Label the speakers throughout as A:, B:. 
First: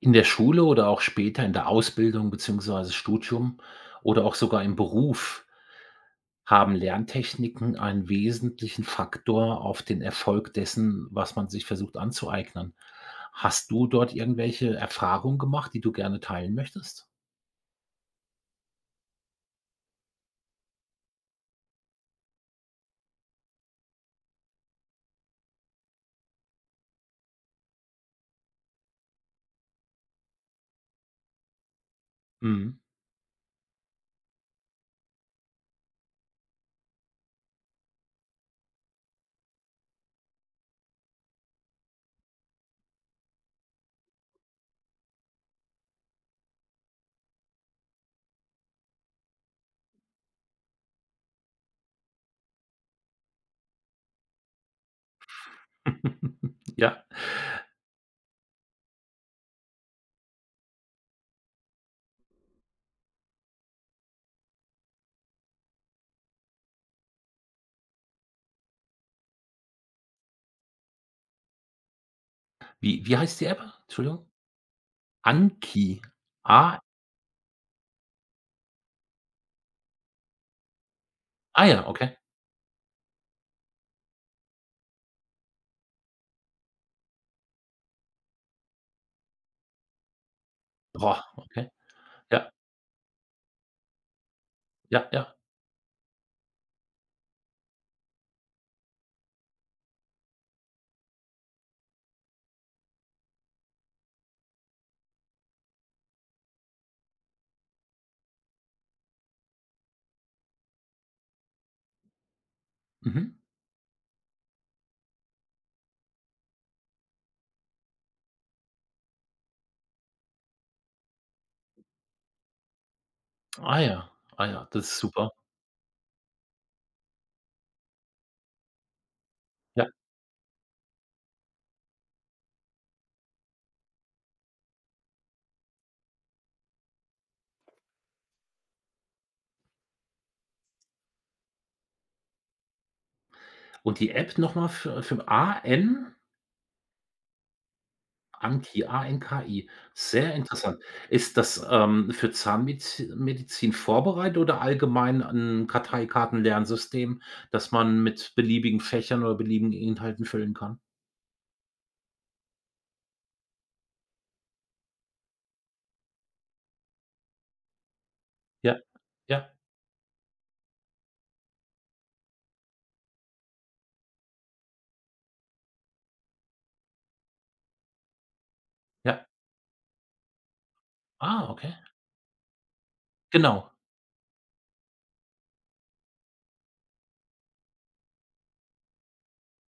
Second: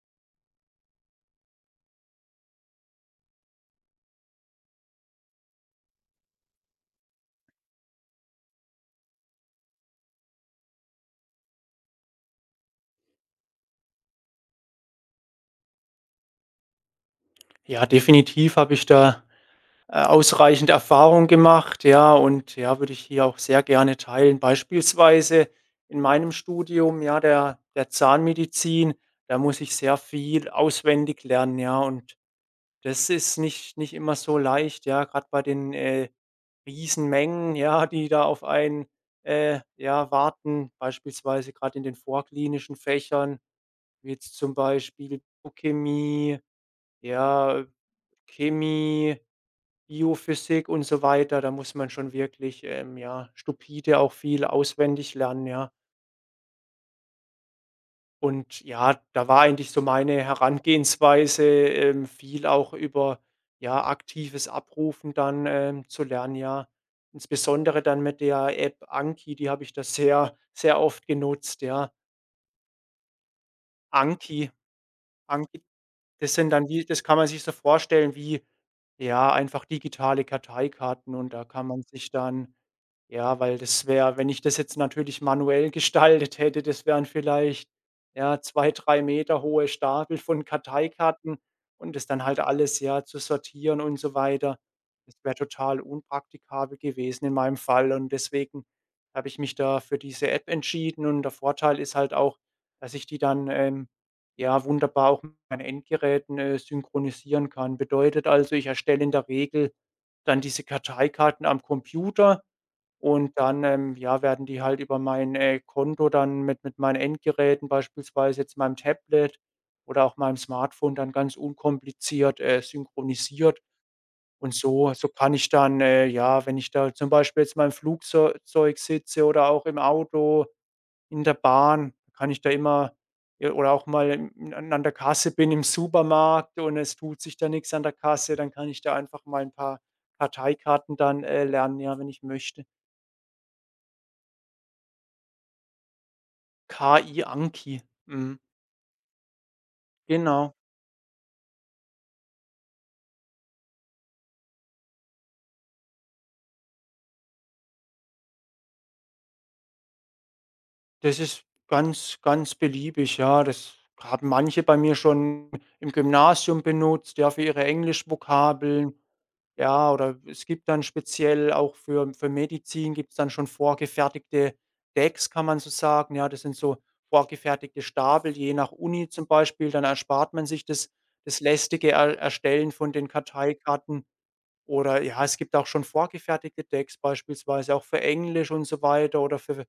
A: In der Schule oder auch später in der Ausbildung beziehungsweise Studium oder auch sogar im Beruf haben Lerntechniken einen wesentlichen Faktor auf den Erfolg dessen, was man sich versucht anzueignen. Hast du dort irgendwelche Erfahrungen gemacht, die du gerne teilen möchtest?
B: Ja, definitiv habe ich da, ausreichend Erfahrung gemacht, ja, und ja, würde ich hier auch sehr gerne teilen. Beispielsweise in meinem Studium, ja, der Zahnmedizin, da muss ich sehr viel auswendig lernen, ja, und
A: Mhm.
B: das ist nicht immer so leicht, ja, gerade bei den, Riesenmengen, ja, die da auf einen, ja, warten, beispielsweise gerade in den vorklinischen Fächern, wie jetzt zum Beispiel Biochemie, ja, Chemie, Biophysik und so weiter. Da muss man schon wirklich, ja, stupide auch viel auswendig lernen, ja.
A: Ja.
B: Und ja, da war eigentlich so meine Herangehensweise, viel auch über, ja, aktives Abrufen dann, zu lernen, ja. Insbesondere dann mit der App Anki, die habe ich da sehr, sehr oft genutzt, ja.
A: Wie heißt die App? Entschuldigung?
B: Anki, Anki.
A: Anki.
B: Das sind dann
A: Ah
B: wie das kann man sich so vorstellen wie, ja, einfach digitale Karteikarten, und da
A: ah
B: kann man
A: ja,
B: sich
A: okay.
B: dann, ja, weil das wäre, wenn ich das jetzt natürlich manuell gestaltet hätte, das wären vielleicht, ja, 2, 3 Meter hohe Stapel von
A: Boah,
B: Karteikarten,
A: okay.
B: und das dann halt
A: Ja,
B: alles, ja, zu sortieren und so weiter.
A: ja,
B: Das wäre
A: ja.
B: total unpraktikabel gewesen in meinem Fall, und deswegen habe ich mich da für diese App entschieden, und der Vorteil ist halt auch, dass ich die dann, ja, wunderbar auch mit meinen Endgeräten, synchronisieren kann. Bedeutet also, ich erstelle in der Regel dann diese Karteikarten am Computer,
A: Mhm.
B: und dann, ja, werden die halt über mein, Konto dann mit meinen Endgeräten, beispielsweise jetzt meinem Tablet oder auch meinem Smartphone, dann ganz unkompliziert, synchronisiert.
A: Ah ja, ah
B: Und
A: ja, das
B: so
A: ist
B: so
A: super.
B: kann ich dann, ja, wenn ich da zum Beispiel jetzt mal im Flugzeu sitze oder auch im
A: Ja.
B: Auto, in der Bahn, kann ich da immer, ja, oder auch mal in an der Kasse bin im Supermarkt und es tut sich da nichts an der Kasse, dann kann ich da einfach mal ein paar Parteikarten dann, lernen, ja, wenn ich möchte.
A: Und die App nochmal für AN
B: KI, Anki, mhm,
A: Anki, Anki. Sehr
B: genau.
A: interessant. Ist das, für Zahnmedizin vorbereitet oder allgemein ein Karteikartenlernsystem, das man mit beliebigen Fächern oder beliebigen Inhalten füllen kann?
B: Das ist ganz, ganz beliebig, ja. Das haben manche bei mir schon im Gymnasium benutzt, ja, für ihre
A: Ja,
B: Englischvokabeln.
A: ja,
B: Ja, oder es gibt dann speziell auch für Medizin gibt es dann schon vorgefertigte Decks, kann man so sagen. Ja, das sind so vorgefertigte Stapel, je nach Uni
A: ja.
B: zum Beispiel. Dann erspart man sich das
A: Ah, okay.
B: lästige Er Erstellen von den
A: Genau.
B: Karteikarten. Oder ja, es gibt auch schon vorgefertigte Decks, beispielsweise auch für Englisch und so weiter oder für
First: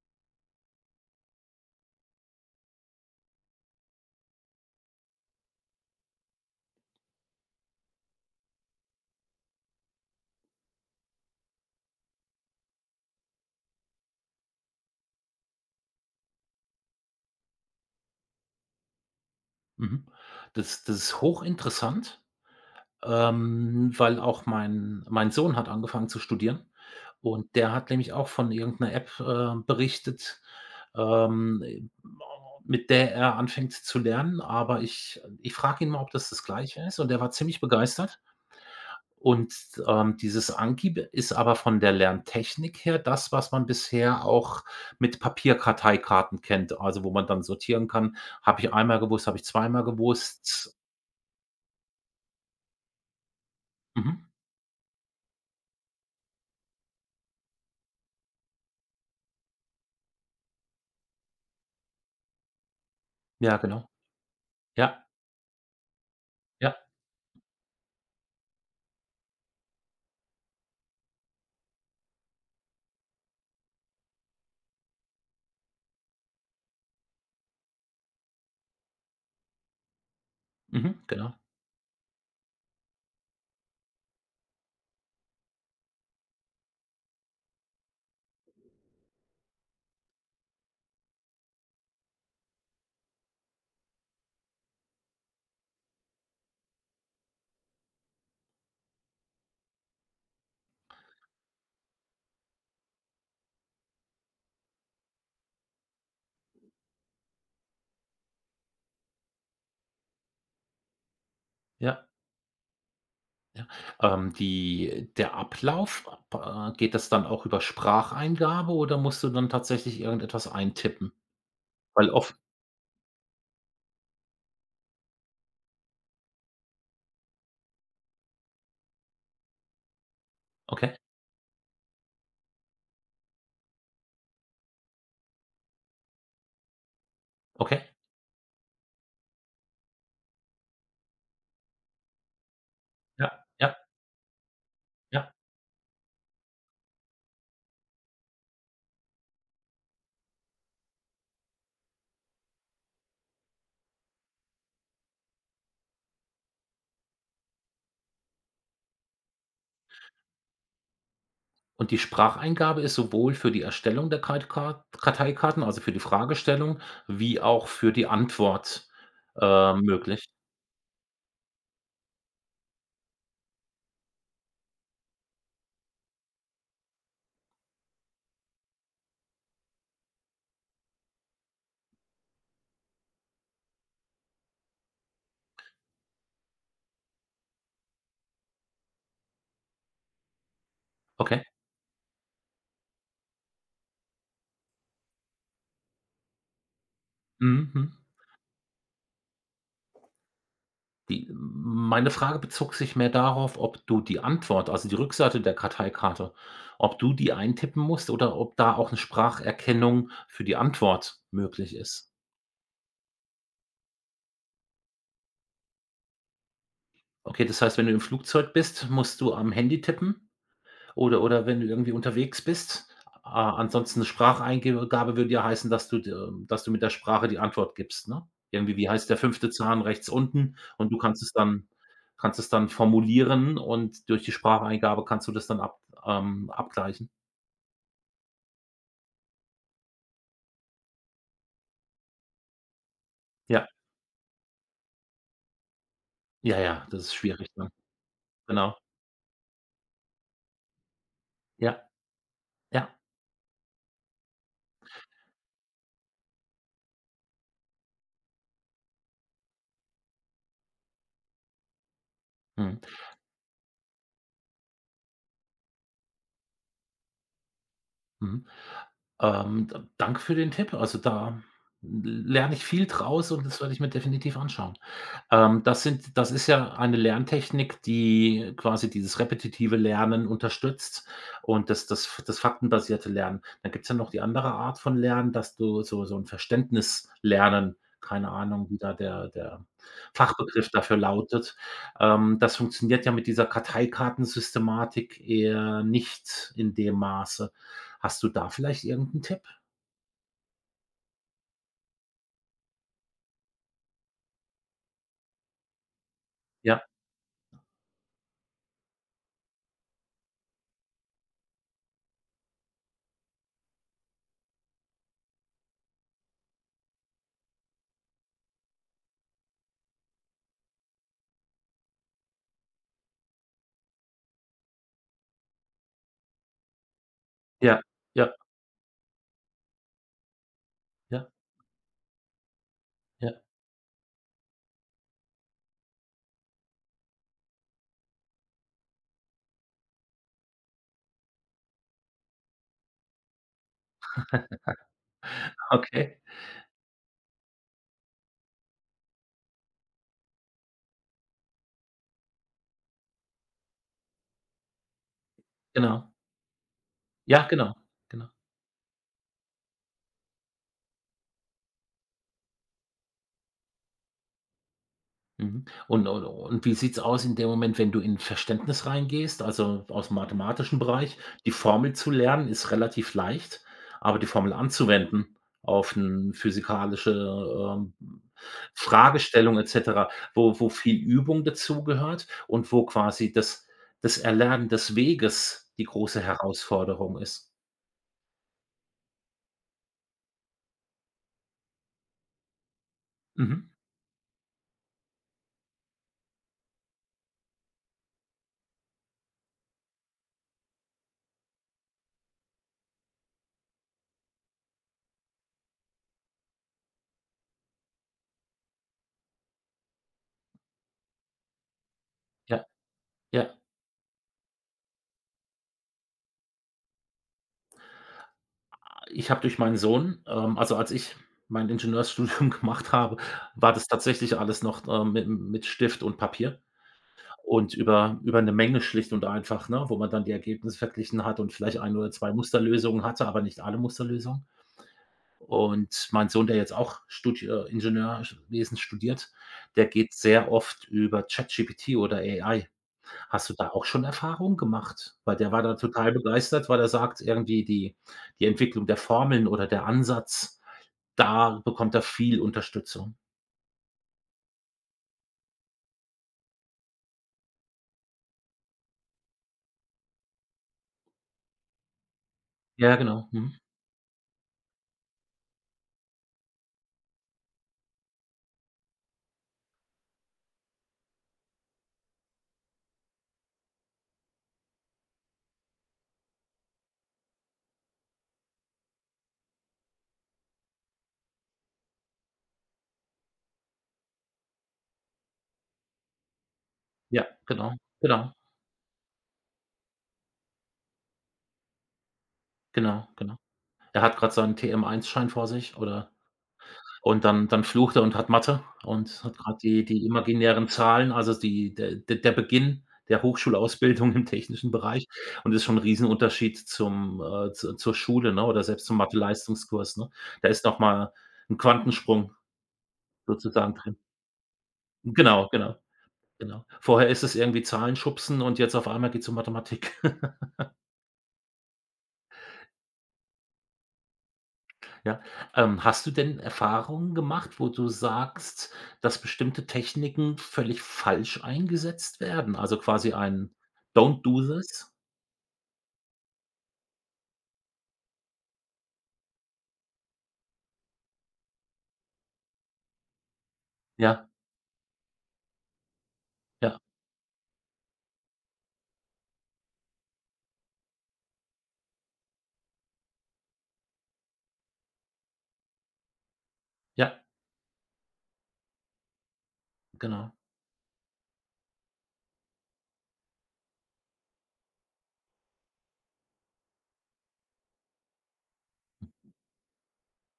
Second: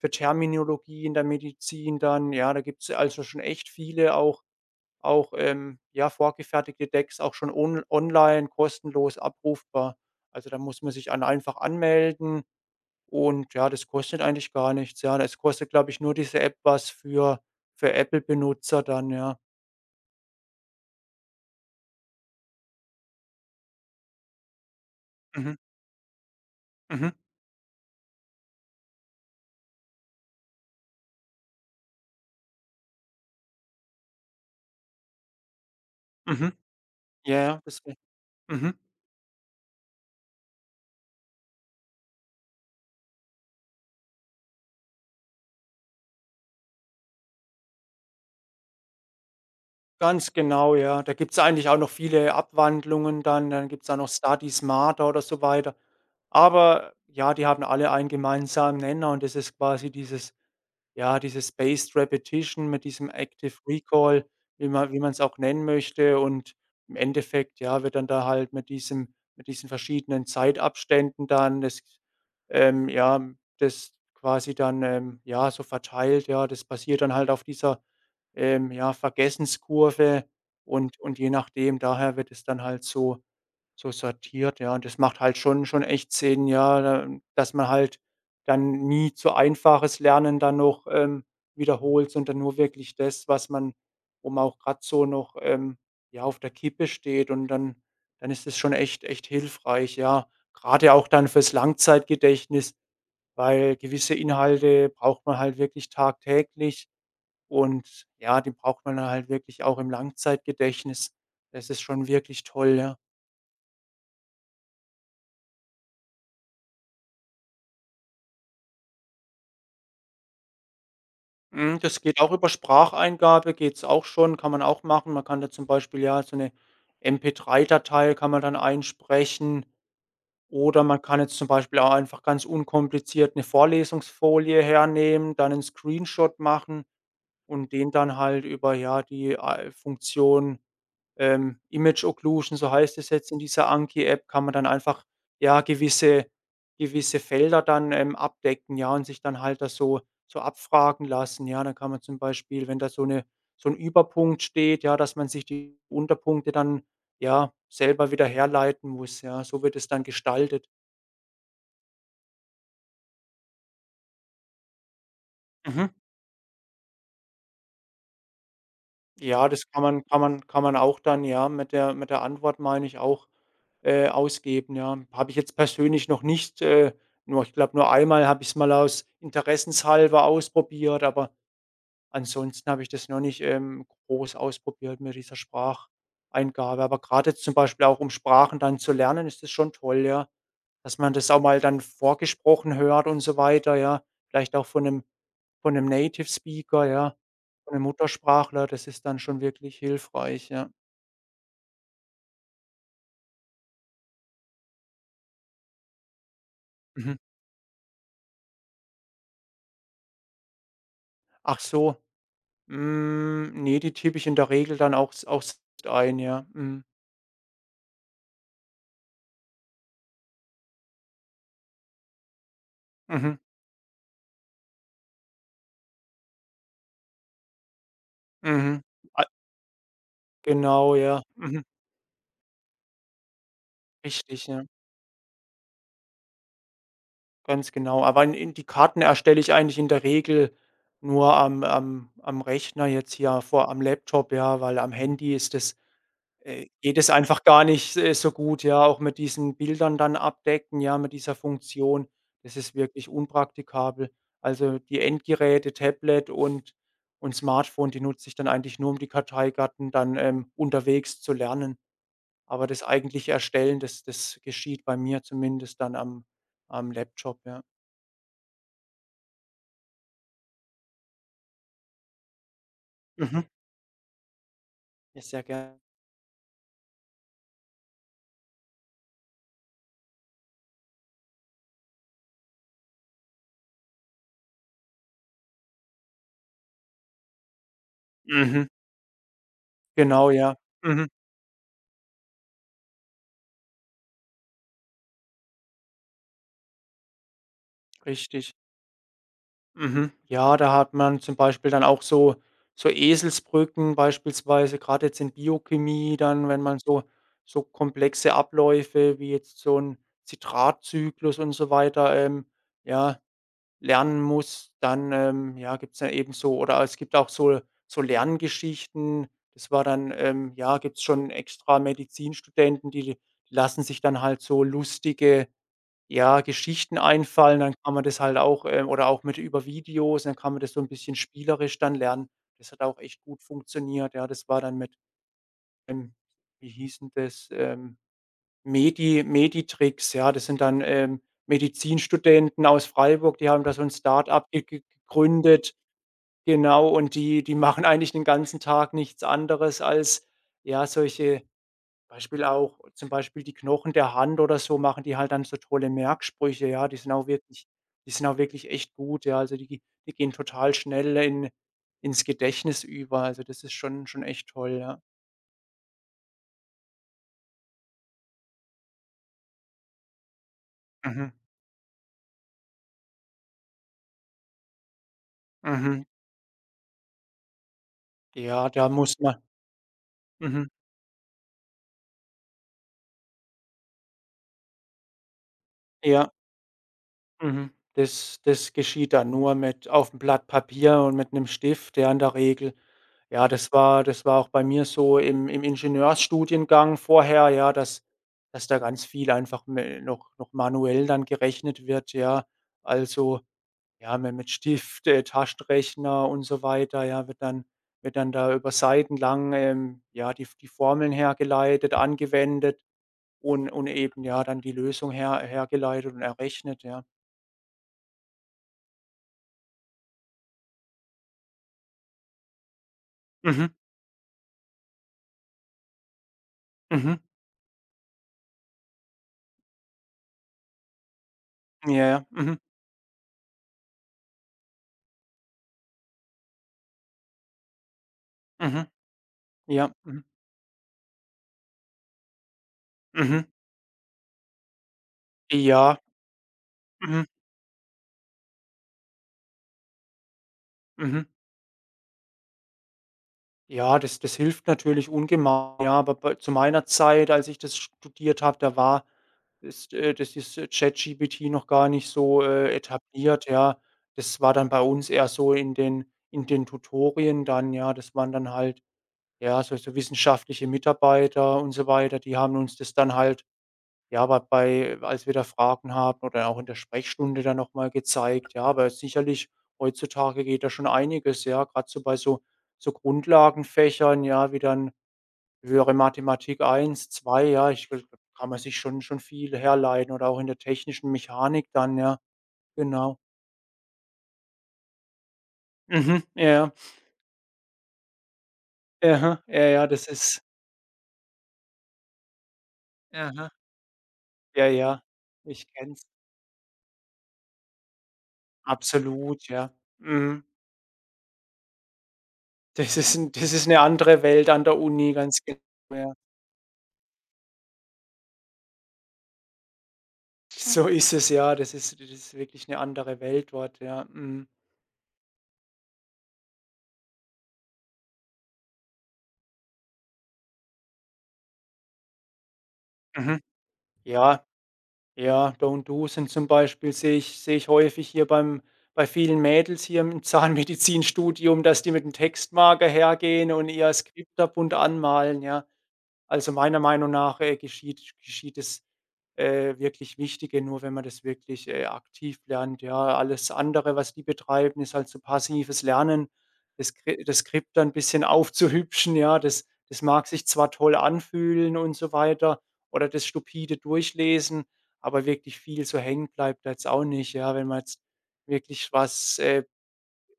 B: für Terminologie in der Medizin dann. Ja, da gibt es also schon echt viele auch, ja, vorgefertigte Decks auch schon on online kostenlos abrufbar. Also, da muss man sich an einfach anmelden, und ja, das kostet eigentlich gar nichts. Ja, das kostet, glaube ich, nur diese App was für Apple-Benutzer dann, ja.
A: Mhm. Das ist hochinteressant. Weil auch mein
B: Mhm,
A: Sohn hat angefangen zu studieren,
B: mhm,
A: und der hat nämlich auch von irgendeiner App, berichtet, e mit der er anfängt zu lernen, aber ich frage ihn mal, ob das das
B: mhm.
A: Gleiche ist, und er war
B: Ja,
A: ziemlich
B: ja, das wär,
A: begeistert.
B: mhm,
A: Und dieses Anki ist aber von der Lerntechnik her das, was man bisher auch mit Papierkarteikarten kennt, also wo man dann sortieren kann: „Habe ich einmal gewusst, habe ich zweimal
B: ganz genau,
A: gewusst?"
B: ja. Da gibt es eigentlich auch noch viele Abwandlungen dann. Dann gibt es da noch
A: Mhm.
B: Study Smarter oder so weiter. Aber ja, die haben alle einen gemeinsamen Nenner, und das ist quasi dieses, ja, diese Spaced Repetition mit diesem Active
A: Ja, genau.
B: Recall, wie
A: Ja,
B: man es auch nennen möchte, und
A: ja.
B: im Endeffekt, ja, wird dann da halt mit diesem mit diesen verschiedenen Zeitabständen dann das, ja, das quasi dann, ja, so verteilt, ja. Das basiert dann halt auf dieser, ja, Vergessenskurve, und
A: Mhm,
B: je
A: genau,
B: nachdem, daher wird es dann halt so sortiert, ja. Und das macht halt schon echt Sinn, ja, da, dass man halt dann nie zu einfaches Lernen dann noch, wiederholt, sondern nur wirklich das, was man, wo man auch gerade so noch, ja, auf der Kippe steht, und dann ist es schon echt hilfreich, ja. Gerade auch dann fürs Langzeitgedächtnis, weil gewisse Inhalte braucht man halt wirklich tagtäglich, und ja, die braucht man dann halt wirklich auch im Langzeitgedächtnis. Das ist
A: ja.
B: schon wirklich toll, ja.
A: Die der Ablauf, geht das dann auch über Spracheingabe oder musst du dann tatsächlich irgendetwas eintippen?
B: Hm, das
A: Weil
B: geht auch
A: oft
B: über Spracheingabe, geht's auch schon, kann man auch machen. Man kann da zum Beispiel, ja, so 'ne MP3-Datei kann man dann einsprechen, oder
A: Okay,
B: man kann jetzt zum Beispiel auch einfach ganz unkompliziert 'ne Vorlesungsfolie hernehmen, dann 'nen Screenshot machen und
A: okay,
B: den dann halt über, ja, die, Funktion, Image Occlusion, so heißt es jetzt in
A: ja,
B: dieser
A: ja,
B: Anki-App, kann man dann einfach,
A: ja.
B: ja, gewisse Felder dann, abdecken, ja, und sich dann halt das so abfragen lassen. Ja, dann kann man zum Beispiel, wenn da so eine, so ein Überpunkt steht, ja, dass man sich die Unterpunkte dann, ja, selber wieder herleiten muss, ja. So wird es dann gestaltet.
A: Und die Spracheingabe ist sowohl für die Erstellung der Karteikarten, also für
B: Mhm.
A: die Fragestellung, wie auch für die Antwort
B: Ja, das kann man, kann
A: möglich?
B: man kann man auch dann, ja, mit der, mit der Antwort, meine ich, auch, ausgeben, ja. Habe ich jetzt persönlich noch nicht, nur ich glaube, nur einmal habe ich's mal aus interessenshalber ausprobiert, aber ansonsten habe ich das noch nicht, groß ausprobiert mit dieser Spracheingabe. Aber gerade jetzt zum Beispiel auch, um Sprachen dann zu lernen, ist das schon toll, ja, dass man das auch
A: Okay.
B: mal dann vorgesprochen hört und so weiter, ja. Vielleicht auch von 'nem, von 'nem Native Speaker, ja,
A: Mhm,
B: von 'nem
A: mhm.
B: Muttersprachler, das ist dann schon wirklich hilfreich, ja.
A: Die meine Frage bezog sich mehr darauf, ob du die Antwort, also die Rückseite der Karteikarte, ob du
B: Mhm.
A: die eintippen musst oder ob da auch 'ne Spracherkennung für die Antwort
B: Ach
A: möglich
B: so,
A: ist.
B: hm, ne, die tippe ich in der Regel dann auch s auch selbst ein, ja. Mhm.
A: Okay, das heißt, wenn du im Flugzeug bist, musst du am Handy tippen? Oder wenn du irgendwie unterwegs bist.
B: Mhm.
A: A ansonsten 'ne Spracheingabe würde ja heißen, dass du mit der Sprache die Antwort gibst, ne? Irgendwie,
B: Mhm.
A: wie heißt der
B: Ah,
A: fünfte Zahn rechts unten? Und
B: genau,
A: du kannst
B: ja.
A: es
B: Mhm.
A: dann kannst es dann formulieren, und durch die
B: Richtig, ja.
A: Spracheingabe kannst du das dann ab abgleichen.
B: Ganz genau, aber in die Karten erstelle ich eigentlich in der Regel nur am Rechner jetzt hier
A: Ja,
B: vor am Laptop, ja, weil am Handy ist das,
A: ja, ja,
B: geht
A: das
B: es
A: ist
B: einfach
A: schwierig,
B: gar
A: ne?
B: nicht, so gut,
A: Genau.
B: ja, auch mit diesen Bildern dann abdecken, ja, mit dieser
A: Ja,
B: Funktion. Das ist
A: ja.
B: wirklich unpraktikabel. Also, die Endgeräte, Tablet und Smartphone, die nutze ich dann eigentlich nur, um die Karteikarten dann, unterwegs zu lernen. Aber
A: Mhm.
B: das eigentliche Erstellen, das geschieht bei mir zumindest dann am Laptop, ja.
A: Mhm. D danke für den Tipp. Also, da lerne ich viel draus,
B: Mhm.
A: und das werde ich mir definitiv anschauen.
B: Ja, sehr
A: Ähm,
B: gerne.
A: das sind das ist ja eine Lerntechnik, die quasi dieses repetitive Lernen unterstützt, und das faktenbasierte Lernen. Dann gibt's ja noch die andere Art von Lernen, dass du so 'n Verständnislernen, keine
B: Mhm.
A: Ahnung, wie da der
B: Genau, ja.
A: Fachbegriff dafür
B: Mhm.
A: lautet. Das funktioniert ja mit dieser Karteikartensystematik eher nicht in dem Maße. Hast du da
B: Richtig.
A: vielleicht irgend 'n Tipp?
B: Mhm. Ja, da hat man zum Beispiel dann auch so Eselsbrücken beispielsweise, gerade jetzt in Biochemie dann, wenn man
A: Ja,
B: so komplexe Abläufe wie jetzt so ein Zitratzyklus und so weiter, ja, lernen muss, dann, ja, gibt's dann eben so, oder es gibt auch so Lerngeschichten. Das war dann, ja, gibt's schon extra Medizinstudenten, die, die lassen sich dann halt so lustige, ja, Geschichten einfallen, dann
A: ja,
B: kann man das
A: ja,
B: halt auch, oder auch mit, über Videos, dann kann man das so ein bisschen
A: ja,
B: spielerisch dann lernen. Das hat auch echt
A: ja,
B: gut funktioniert, ja. Das war dann mit, ähm wie hießen das? Meditricks, ja. Das sind dann, Medizinstudenten aus Freiburg, die haben da so ein Start-up ge ge gegründet,
A: okay,
B: genau, und die machen eigentlich den ganzen Tag nichts anderes als, ja, solche, Beispiel auch zum Beispiel die Knochen der Hand oder so, machen die halt dann so tolle
A: genau.
B: Merksprüche, ja.
A: Ja, genau,
B: Die sind
A: genau.
B: auch wirklich echt gut, ja. Also, die gehen total schnell in ins Gedächtnis über. Also, das ist schon echt toll, ja.
A: Mhm. Und wie sieht's aus in dem Moment, wenn du in Verständnis reingehst, also aus'm mathematischen Bereich?
B: Mhm,
A: Die Formel zu lernen ist relativ leicht, aber die Formel anzuwenden auf
B: mhm.
A: 'n physikalische, ähm,
B: Ja, da muss man,
A: Fragestellung et cetera, wo
B: mhm,
A: wo viel Übung dazugehört und wo quasi das Erlernen des Weges die große
B: ja.
A: Herausforderung ist.
B: Mhm. Das geschieht dann nur mit, auf aufm Blatt Papier und mit 'nem Stift, ja, in der Regel. Ja,
A: Mhm.
B: das war auch bei mir so im Ingenieursstudiengang vorher, ja, dass da ganz viel einfach me noch noch manuell dann gerechnet wird, ja. Also, ja, mi mit Stift, Taschenrechner und so weiter, ja, wird dann, da über seitenlang, ja, die Formeln hergeleitet,
A: Ja.
B: angewendet
A: Ja,
B: und eben, ja, dann die Lösung hergeleitet und errechnet, ja.
A: ich habe durch meinen Sohn, also, als ich mein Ingenieursstudium gemacht habe,
B: Mhm.
A: war das tatsächlich alles noch, mit Stift und Papier
B: Mhm.
A: und über eine Menge schlicht und einfach, ne, wo man dann die Ergebnisse verglichen hat und vielleicht
B: Ja,
A: ein oder
B: ja.
A: 2
B: Mhm.
A: Musterlösungen hatte, aber nicht alle Musterlösungen. Und mein Sohn, der jetzt auch Studi Ingenieurwesen
B: Mhm.
A: studiert, der
B: Ja.
A: geht
B: Mhm.
A: sehr oft über ChatGPT oder AI.
B: Mhm.
A: Hast du da auch schon Erfahrung gemacht? Weil der war da
B: Ja.
A: total begeistert, weil er sagt,
B: Mhm.
A: irgendwie die Entwicklung der Formeln oder der Ansatz,
B: Mhm.
A: da bekommt er viel Unterstützung.
B: Ja, das hilft natürlich ungemein. Ja, aber bei, zu meiner Zeit, als ich das studiert habe, da war, ist, das ist, ChatGPT noch gar nicht so,
A: Ja, genau.
B: etabliert,
A: Mhm.
B: ja. Das war dann bei uns eher so in den Tutorien dann, ja. Das waren dann halt, ja, so, wissenschaftliche Mitarbeiter und so weiter, die haben uns das dann halt, ja, aber bei, als wir da Fragen haben oder auch in der Sprechstunde dann noch mal gezeigt, ja, aber sicherlich heutzutage geht da schon einiges, ja, gerade so bei so Grundlagenfächern, ja, wie dann höhere Mathematik eins
A: Ja,
B: zwei ja,
A: genau,
B: ich g
A: genau,
B: kann man sich schon viel herleiten oder auch in der technischen Mechanik dann, ja,
A: genau,
B: genau.
A: genau. Er hat gerade seinen TM1-Schein vor sich, oder?
B: Mhm, ja, ja.
A: Und dann flucht er und hat Mathe und hat
B: Ja,
A: gerade die
B: ja,
A: die
B: das ist,
A: imaginären Zahlen, also die der der der Beginn der
B: aha,
A: Hochschulausbildung im
B: ja,
A: technischen
B: ja,
A: Bereich, und das ist
B: ich
A: schon ein
B: kenns.
A: Riesenunterschied zum zu zur Schule, ne, oder selbst zum
B: Absolut, ja.
A: Mathe-Leistungskurs, ne?
B: Mhm.
A: Da ist nochmal ein Quantensprung
B: Das ist ein das ist
A: sozusagen
B: eine
A: drin.
B: andere Welt an der Uni, ganz
A: Genau,
B: genau,
A: genau,
B: ja.
A: genau. Vorher ist es irgendwie Zahlen schubsen, und jetzt auf einmal geht's um Mathematik.
B: So ist es, ja. Das ist wirklich eine andere Welt dort, ja. Mhm.
A: Ja. Hast du denn Erfahrungen gemacht, wo du sagst, dass bestimmte Techniken völlig falsch eingesetzt werden? Also quasi
B: Mhm.
A: ein „Don't do
B: Ja,
A: this"?
B: ja, Don't Do sind zum Beispiel, sehe ich häufig hier bei vielen Mädels hier im Zahnmedizinstudium, dass die mit 'm Textmarker hergehen und ihr
A: Ja,
B: Skript da bunt anmalen, ja. Also,
A: ja,
B: meiner Meinung nach, geschieht das, wirklich Wichtige nur, wenn man das wirklich, aktiv lernt, ja. Alles andere, was die betreiben, ist halt so passives Lernen.
A: ja,
B: Das Skript dann ein bisschen aufzuhübschen, ja, das mag
A: genau.
B: sich zwar toll anfühlen und so weiter oder das stupide Durchlesen, aber wirklich viel so hängen bleibt da jetzt auch nicht, ja. Wenn man jetzt wirklich was,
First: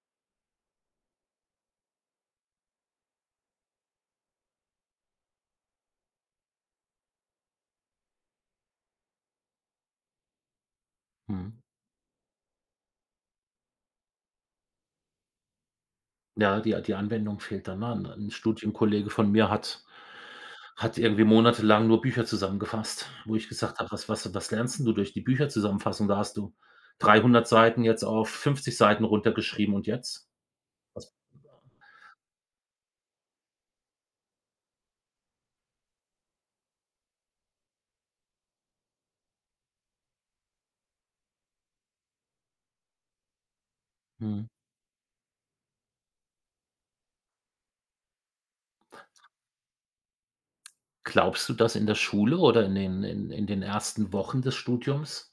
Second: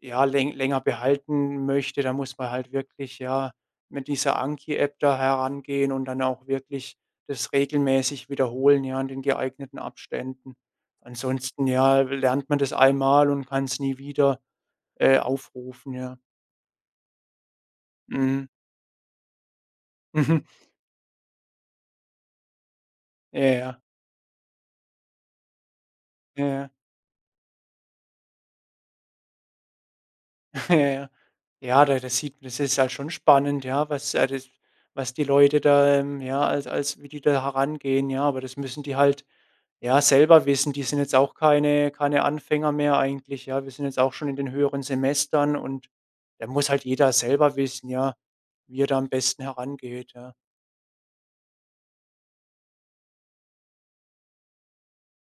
B: ja, länger behalten möchte, dann muss man halt wirklich, ja, mit dieser Anki-App da herangehen und dann auch wirklich das regelmäßig wiederholen, ja, in den geeigneten Abständen.
A: Mhm.
B: Ansonsten, ja, lernt man das einmal und kann es nie wieder, aufrufen, ja.
A: Ja, die Anwendung fehlt dann, ne? 'N
B: Mhm.
A: Studienkollege von mir hat hat irgendwie monatelang nur Bücher zusammengefasst, wo
B: Mhm.
A: ich
B: Ja,
A: gesagt
B: ja,
A: habe: „Was lernst 'n du durch die Bücherzusammenfassung? Da hast du
B: ja,
A: 300 Seiten jetzt auf 50 Seiten runtergeschrieben, und jetzt?"
B: ja, ja, ja. Ja, da, das ist halt schon spannend, ja, was, ja, das, was die Leute da, ja, als wie die da herangehen, ja, aber das müssen die halt, ja, selber wissen, die sind jetzt auch keine Anfänger mehr eigentlich, ja. Wir sind jetzt auch schon in
A: Mhm.
B: den höheren Semestern und da muss halt jeder selber wissen, ja, wie er da am besten herangeht, ja.
A: Glaubst du, dass in der Schule oder in den ersten Wochen des Studiums,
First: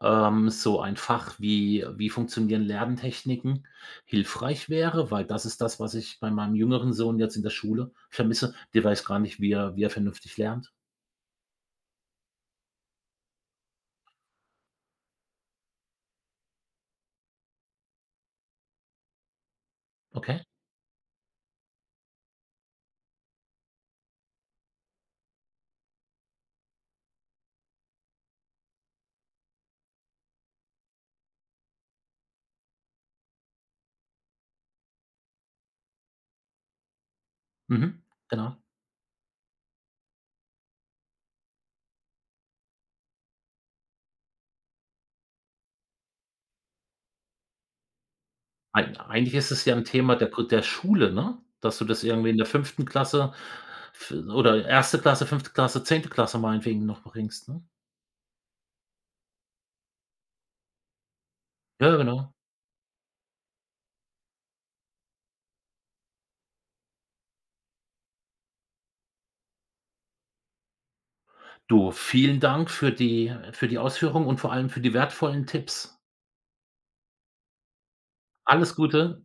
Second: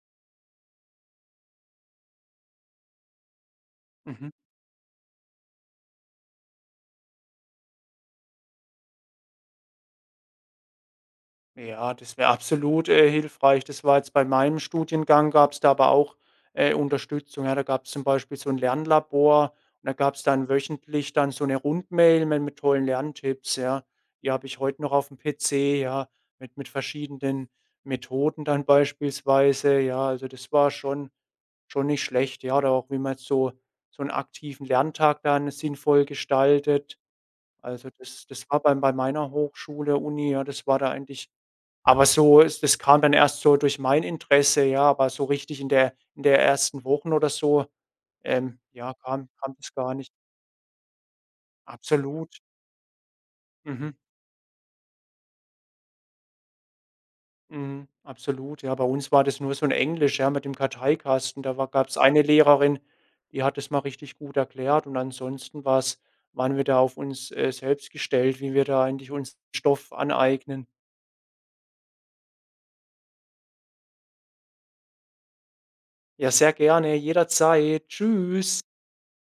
A: so ein Fach wie wie funktionieren Lerntechniken
B: Mhm.
A: hilfreich wäre? Weil das ist das, was ich bei meinem jüngeren Sohn jetzt in der Schule vermisse. Der weiß gar nicht, wie er vernünftig lernt.
B: Ja, das wäre absolut, hilfreich. Das war jetzt bei meinem Studiengang, gab es da aber auch, Unterstützung. Ja, da gab es zum Beispiel so ein Lernlabor, und da gab es
A: Okay.
B: dann wöchentlich dann so eine Rundmail mit, tollen Lerntipps, ja. Die habe ich heute noch auf aufm PC, ja, mit, verschiedenen Methoden dann beispielsweise, ja. Also, das war schon nicht schlecht, ja. Oder auch, wie man jetzt so, einen aktiven Lerntag dann sinnvoll gestaltet. Also,
A: Mhm.
B: das
A: Genau.
B: war bei, meiner Hochschule, Uni, ja, das war da eigentlich, aber so es, das kam dann erst so durch mein Interesse, ja, aber so richtig in der, ersten Wochen oder so, ja,
A: Eig
B: kam
A: eigentlich ist
B: kam
A: es
B: das
A: ja ein
B: gar nicht.
A: Thema der Schule, ne? Dass du das irgendwie in
B: Absolut.
A: der fünften Klasse,
B: Mhm,
A: f oder erste Klasse, fünfte Klasse, zehnte Klasse meinetwegen noch bringst, ne?
B: mhm, absolut. Ja, bei uns war das nur so ein Englisch, ja, mit dem Karteikasten. Da war
A: Ja,
B: es eine
A: genau.
B: Lehrerin, die hat das mal richtig gut erklärt, und ansonsten war's waren wir da auf uns, selbst gestellt, wie wir da eigentlich uns Stoff aneignen.
A: Du, vielen Dank für die Ausführungen und vor allem für die wertvollen Tipps.
B: Ja, sehr gerne, jederzeit. Tschüss.
A: Alles Gute.